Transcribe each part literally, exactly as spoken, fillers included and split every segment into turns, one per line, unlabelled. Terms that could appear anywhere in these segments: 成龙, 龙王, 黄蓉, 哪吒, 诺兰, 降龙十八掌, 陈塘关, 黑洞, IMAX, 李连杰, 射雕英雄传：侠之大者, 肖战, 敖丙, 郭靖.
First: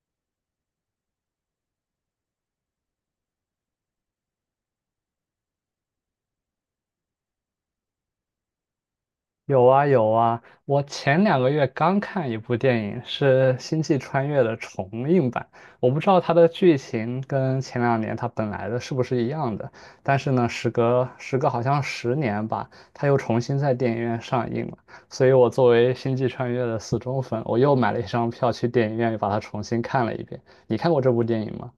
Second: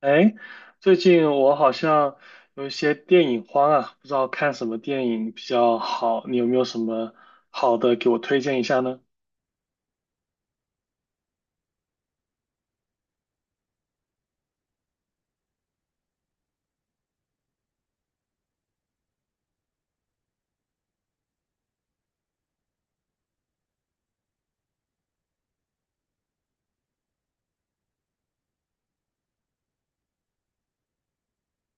哎，最近我好像有一些电影荒啊，不知道看什么电影比较好，你有没有什么好的给我推荐一下呢？
有啊有啊，我前两个月刚看一部电影，是《星际穿越》的重映版。我不知道它的剧情跟前两年它本来的是不是一样的，但是呢，时隔时隔好像十年吧，它又重新在电影院上映了。所以我作为《星际穿越》的死忠粉，我又买了一张票去电影院又把它重新看了一遍。你看过这部电影吗？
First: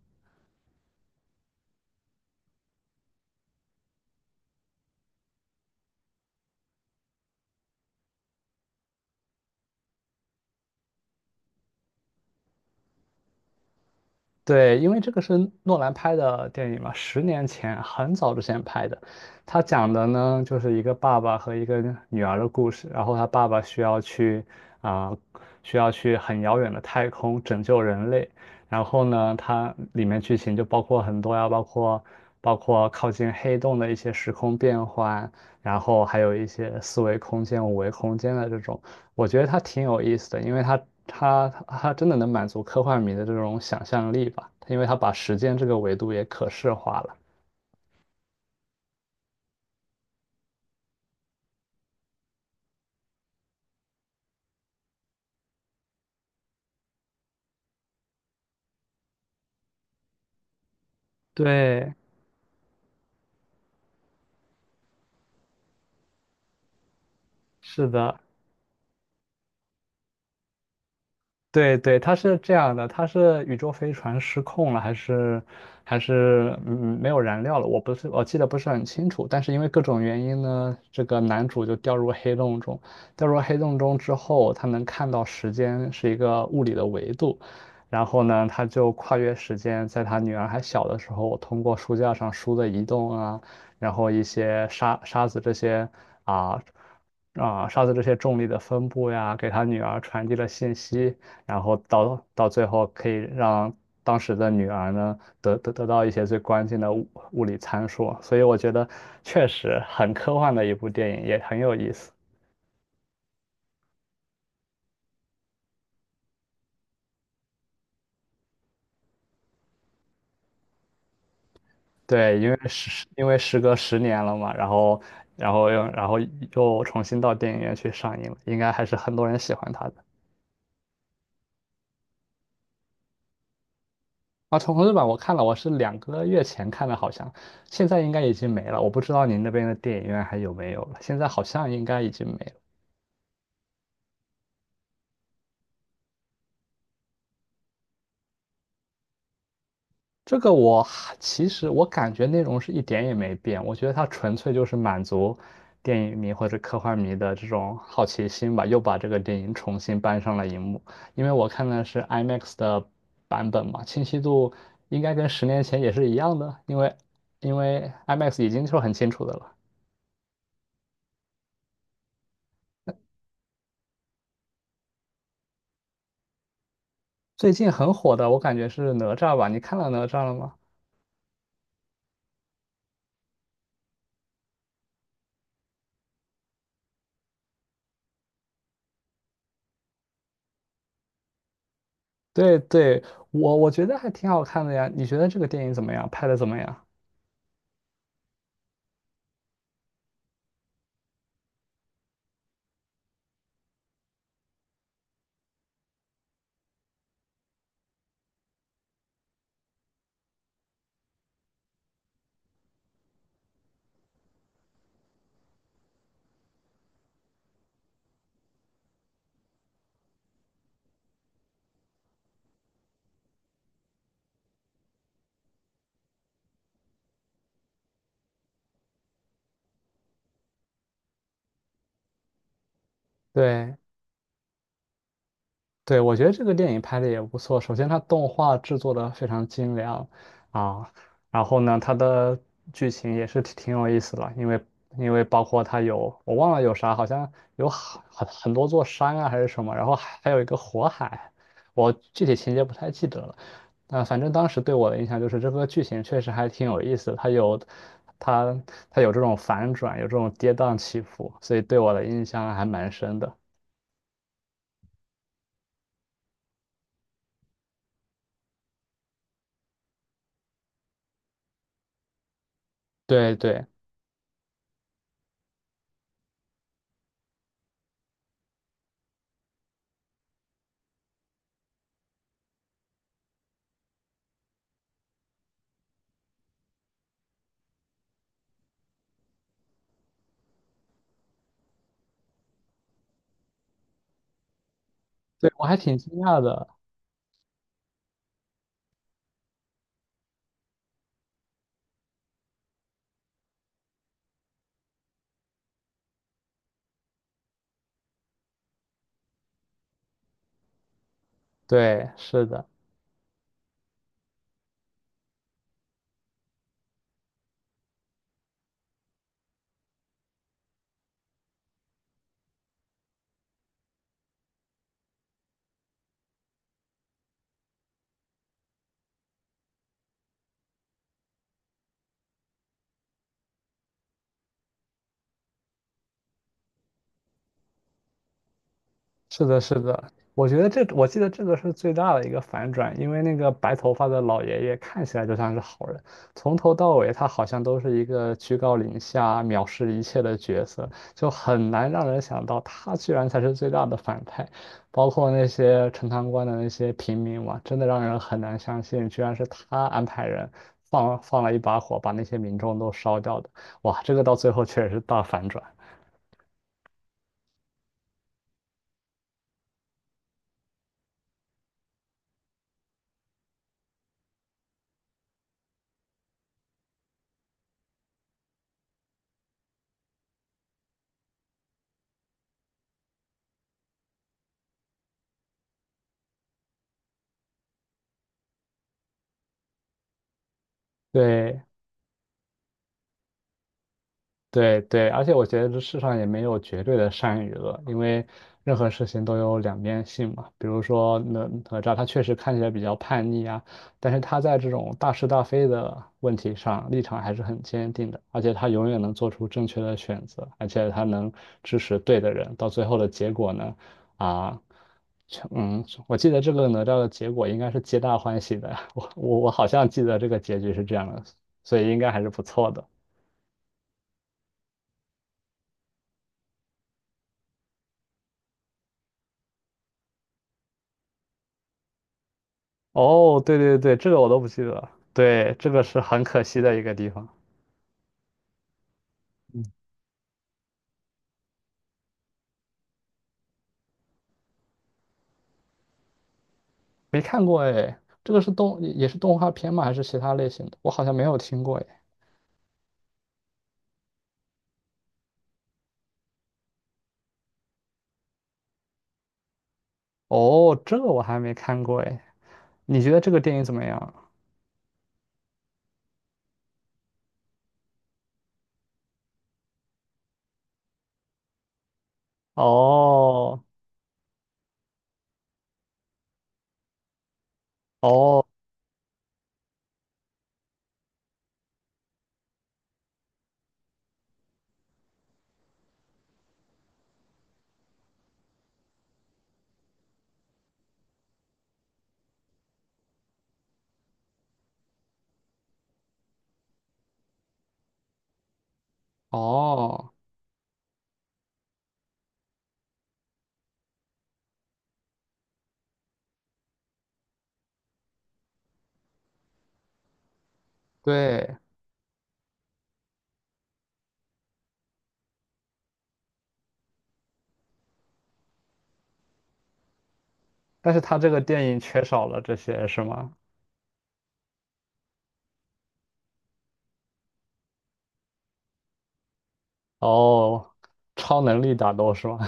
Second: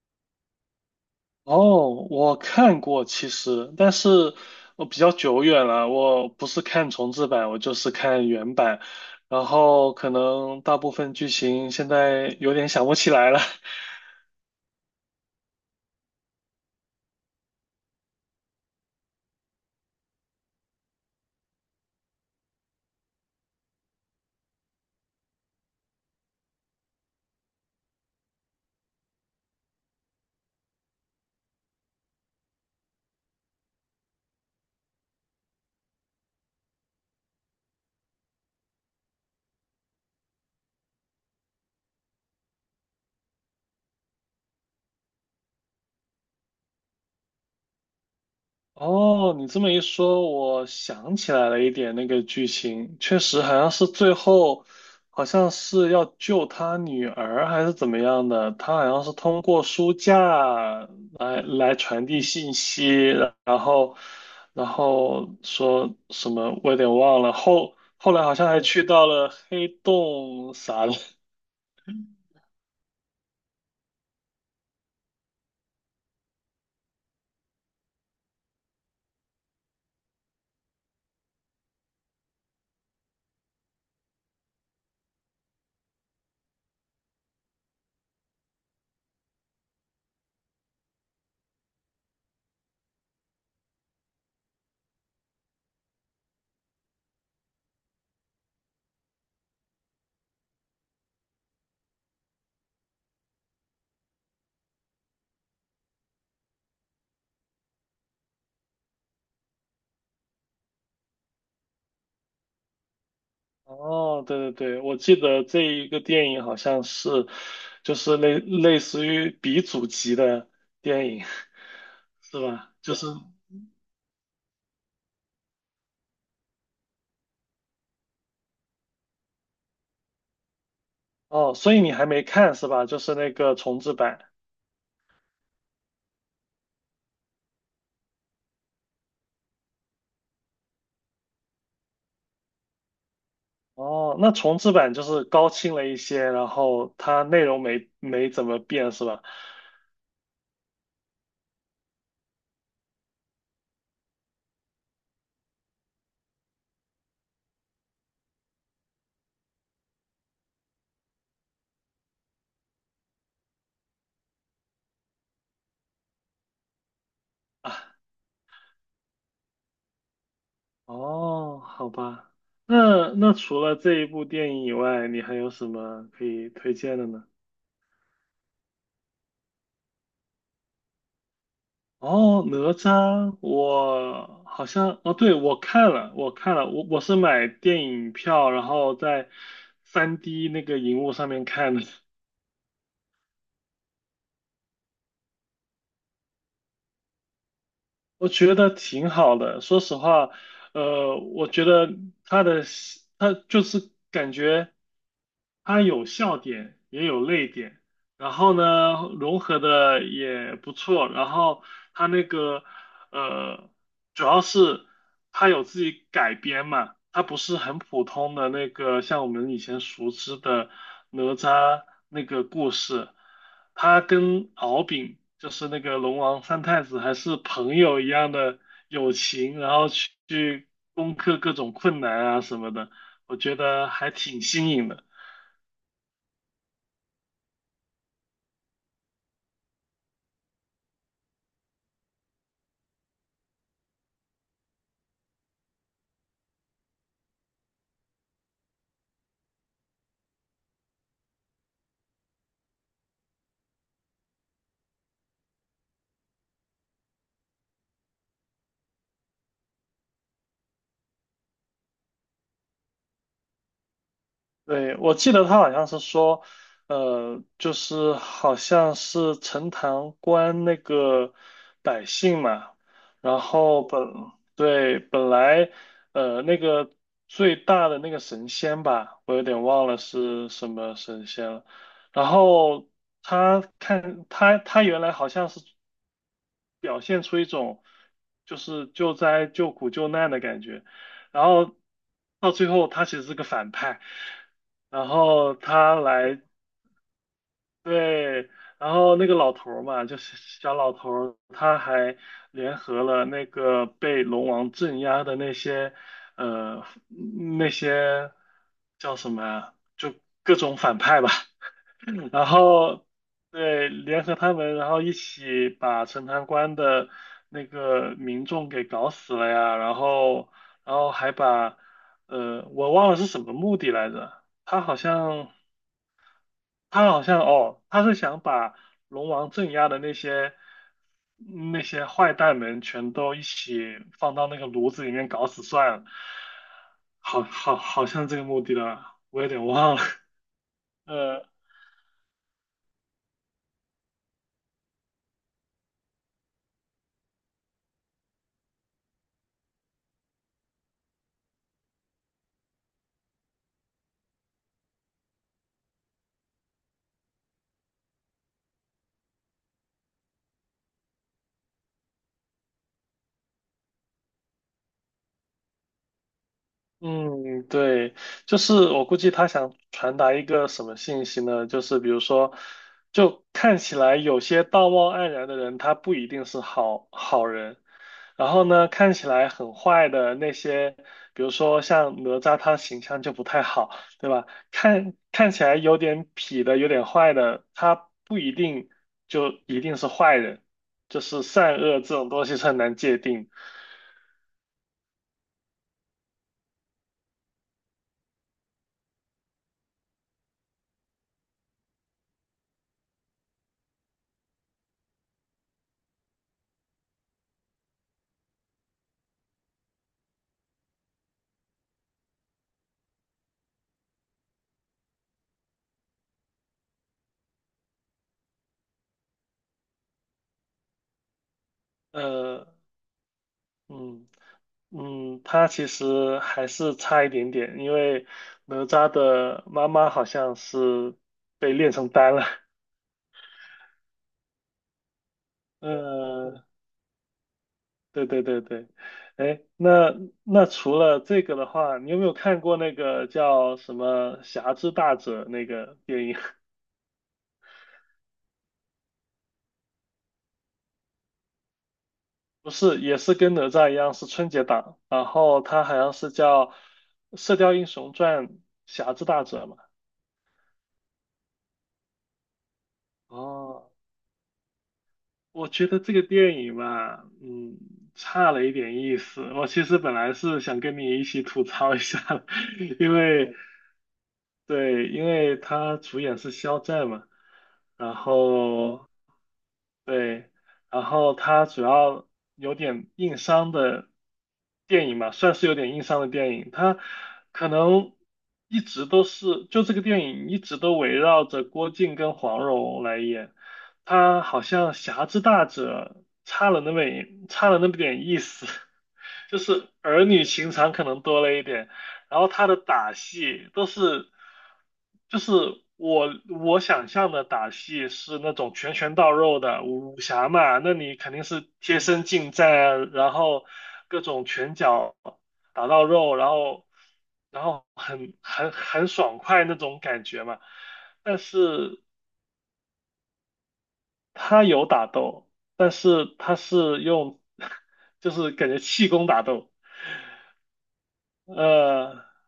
哦，我看过其实，但是我比较久远了，我不是看重制版，我就是看原版，然后可能大部分剧情现在有点想不起来了，
对，因为这个是诺兰拍的电影嘛，十年前很早之前拍的。他讲的呢，就是一个爸爸和一个女儿的故事。然后他爸爸需要去啊、需要去很遥远的太空拯救人类。然后呢，它里面剧情就包括很多呀，包括包括靠近黑洞的一些时空变换，然后还有一些四维空间、五维空间的这种。我觉得它挺有意思的，因为它它它真的能满足科幻迷的这种想象力吧，因为它把时间这个维度也可视化了。
哦，你这么一说，我想起来了一点那个剧情，确实好像是最后，好像是要救他女儿还是怎么样的，他好像是通过书架来来
对，
传递信息，然后然后说什么我有点忘了，后
是
后
的。
来好像还去到了黑洞啥的，
对对，它是这样的，它是宇宙飞船失控了，还是还是嗯没有燃料了？我不是我记得不是很清楚，但是因为各种原因呢，这个男主就掉入黑洞中，掉入黑洞中之后，他能看到时间是一个物理的维度，然后呢，他就跨越时间，在他女儿还小的时候，通过书架上书的移动啊，然后一些沙沙子这些啊。啊，沙子这些重力的分布呀，给他女儿传递了信息，然后到到最后可以让当时的女儿呢得得得到一些最关键的物物理参数，所以我觉得确实很科幻的一部电影，也很有意思。
哦，对对对，我记得这一个电影好像是，就是类类似于鼻祖级的电影，
对，
是
因为
吧？就
时
是
因为时隔十年了嘛，然后然后又然后又重新到电影院去上映了，应该还是很多人喜欢它的。
哦，所以你还没看是吧？就是那个重制版。
啊，重重制版我看了，我是两个月前看的，好像现在应该已经没了。我不知道您那边的电影院还有没有了，现在好像应该已经没了。
哦，那重制版就是高清了一些，然后它内容没没怎么变是吧？
这个我其实我感觉内容是一点也没变，我觉得它纯粹就是满足电影迷或者科幻迷的这种好奇心吧，又把这个电影重新搬上了荧幕。因为我看的是 IMAX 的版本嘛，清晰度应该跟十年前也是一样的，因为因
啊，
为 IMAX 已经是很清楚的了。
哦，好吧。那那除了这一部电影以外，你还有什么可以推荐的呢？
最近很火的，我感觉是哪吒吧？你看了哪吒了吗？
哦，哪吒，我好像哦，对，我看了，我看了，我我是买电影票，然后在三 d 那个荧幕上面看的，
对对，我我觉得还挺好看的呀。你觉得这个电影怎么样？拍的怎么样？
我觉得挺好的。说实话，呃，我觉得他的戏他就是感觉。它有笑点，也有泪点，然后呢，融合的也不错。然后它那个呃，主要是它有自己改编嘛，它不是很普通的那个像我们以前熟知的哪吒那个故事，它跟敖丙就是那个龙王三太子还是朋友一样的友情，然后去去攻克各种困难啊什么的，我觉
对，
得还挺新颖的。
对，我觉得这个电影拍的也不错。首先，它动画制作的非常精良啊，然后呢，它的剧情也是挺挺有意思的，因为因为包括它有我忘了有啥，好像有很很很多座山啊还是什么，然后还还有一个火海，我具体情节不太记得了。啊，反正当时对我的印象就是这个剧情确实还挺有意思的，它有它它有这种反转，有这种跌宕起伏，所以对我的印象还蛮深的。
对，我记得他好像是说，呃，就是好像是陈塘关那个百姓嘛，
对
然
对。
后本，对，本来，呃，那个最大的那个神仙吧，我有点忘了是什么神仙了，然后他看他他原来好像是。表现出一种就是救灾、救苦、救难的感觉。然后到最后，他其实是个反派，然
对，
后
我还
他
挺惊讶
来，
的。
对，然后那个老头儿嘛，就是小老头儿，他还联合了那个被龙王镇压的那些，呃，那些叫什么呀？就各种反派吧。
对，是
然
的，
后对，联合他们，然后一起把陈塘关的那个民众给搞死了呀，然后然后还把呃，我忘了是什么目的来着，他好像他好像哦，他是想把龙王镇压的那些那些坏蛋们全都一起放到那个炉子里面搞死算了，好好好像这个目的了，我
是
有
的，
点
是
忘了，
的。我觉得这，我记得这个 是最大的一个反转，因为那个白头发的老爷爷看起来就像是好人，从头到尾他好像都是一个居高临下、藐视一切的角色，就很难让人想到他居然才是最大的反派。包括那些陈塘关的那些平民嘛，真的让人很难相信，居然是他安排人放放了一把火，把那些民众都烧掉的。哇，这个到最后确实是大反转。
嗯，对，就是我估计他想传达一个什么信息呢？就是比如说，就看起来有些道貌岸然的人，他不一定是好好人。然后呢，看起来很坏的那些，比如说像哪吒，他形象就不太好，对吧？看看起来有点痞的、有点坏的，他不一定就一定是坏人，就是
对，
善恶这种东西是很难界定。
对对，而且我觉得这世上也没有绝对的善与恶，因为任何事情都有两面性嘛。比如说哪哪吒，他确实看起来比较叛逆啊，但是他在这种大是大非的问题上立场还是很坚定的，而且他永远能做出正确的选择，而且他能支持对的人，到最后的结果呢，啊，全嗯，我记得这个哪吒的结果应该是皆大欢喜的，我我我好像记得这个结局是这样的，所以应该还是不
呃，
错的。
嗯。嗯，他其实还是差一点点，因为哪吒的妈妈好像是被炼成丹了。
哦，对对对，这个我都不记得了。对，这个是很可惜
嗯，
的一个地方，
对对对对，哎，那那除了这个的话，你有没有看过那个叫什么《侠之大者》那个电影？
没看过哎。这个是动，也是动画片吗？还是其他类型的？我好像没有听过哎。
不是，也是跟哪吒一样是春节档，然后它好像是叫《射雕英雄传：侠之大者》嘛。
哦，这个我还没看过哎。你觉得这个电影怎么
哦，
样？
我觉得这个电影吧，嗯，差了一点意思。我其实本来是想跟你一起吐槽一下的 因为
哦
对，因为他主演是肖战嘛，然
哦
后对，然后它主要有点硬伤的电影嘛，算是有点硬伤的电影。它可能一直都是，就这个电影一直都围绕着郭靖跟黄蓉来演，他好像侠之大者差了那么一差了那么点意思。就是
哦，
儿女情长可能多了一点，然后他的打戏都是，就是我我想象的打戏是那种拳拳到肉的武武侠嘛，那你肯定
对，
是贴身近战啊然后各种拳脚打到肉，然后然后很很很爽快那种感觉嘛，
但是他这
但
个电影
是
缺少了这些是吗？
他有打斗，但是他是用 就是感觉气功打斗，
哦，超能力打斗
呃。
是吗？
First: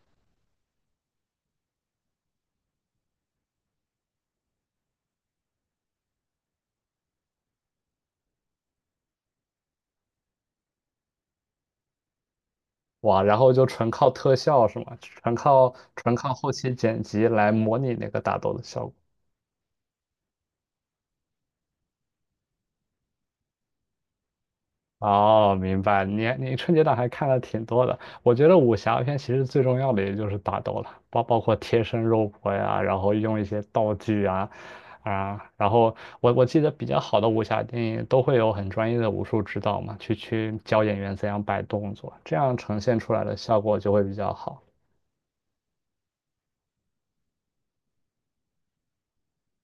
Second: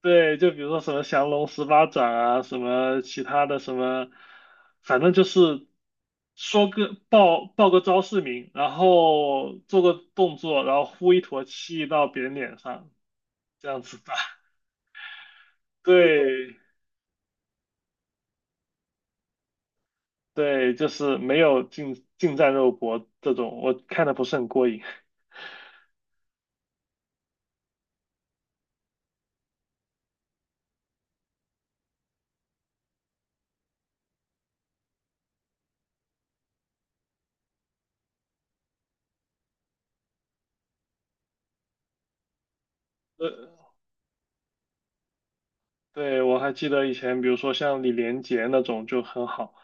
对，就比如说什么降龙十八掌啊，什么其他的什么，反正就是说个报报个招式名，然后做个动作，然后呼一坨气到别人脸上，
哇，然后就
这样
纯
子
靠
打。
特 效是吗？纯靠纯靠后
对
期剪辑来模拟那个打斗的效果。
对，就是没有近近战肉搏这种，我看的不是很过瘾。
哦，明白。你你春节档还看了挺多的。我觉得武侠片其实最重要的也就是打斗了，包包括贴身肉搏呀，然后用一些道具啊啊。然后我我记得比较好的武侠电影都会有很专业的武术指导嘛，去去教演员怎样摆动作，这样呈现出来的
呃，
效果就会比较好。
对，我还记得以前，比如说像李连杰那种就很好，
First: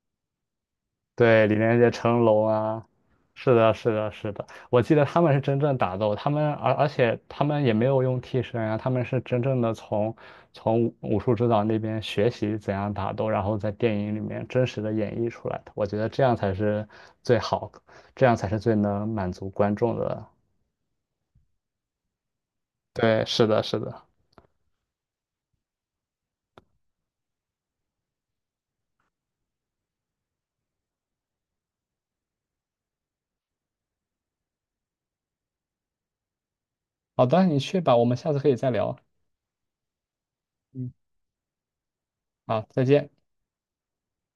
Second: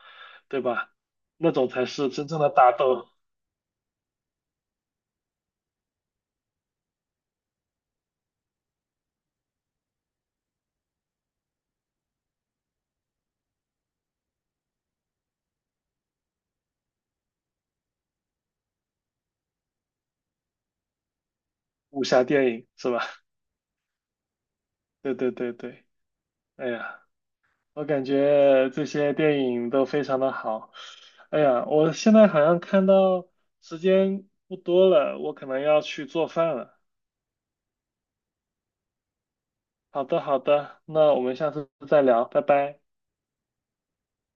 对吧？
对，
那
李
种
连
才
杰、
是
成
真正
龙
的打
啊，
斗
是的，是的，是的，我记得他们是真正打斗，他们而而且他们也没有用替身啊，他们是真正的从从武术指导那边学习怎样打斗，然后在电影里面真实的演绎出来的。我觉得这样才是最好，这样才是最能满足观众的。
武侠电影，是吧？
对，是的，是的。
对对对对。哎呀，我感觉这些电影都非常的好。哎呀，我现在好像看到时间不多了，我可能要去做饭了。
好的，你去吧，我们下次可以再聊。
好的，好的，
嗯，
那我们下次再聊，拜
好，
拜。
再见。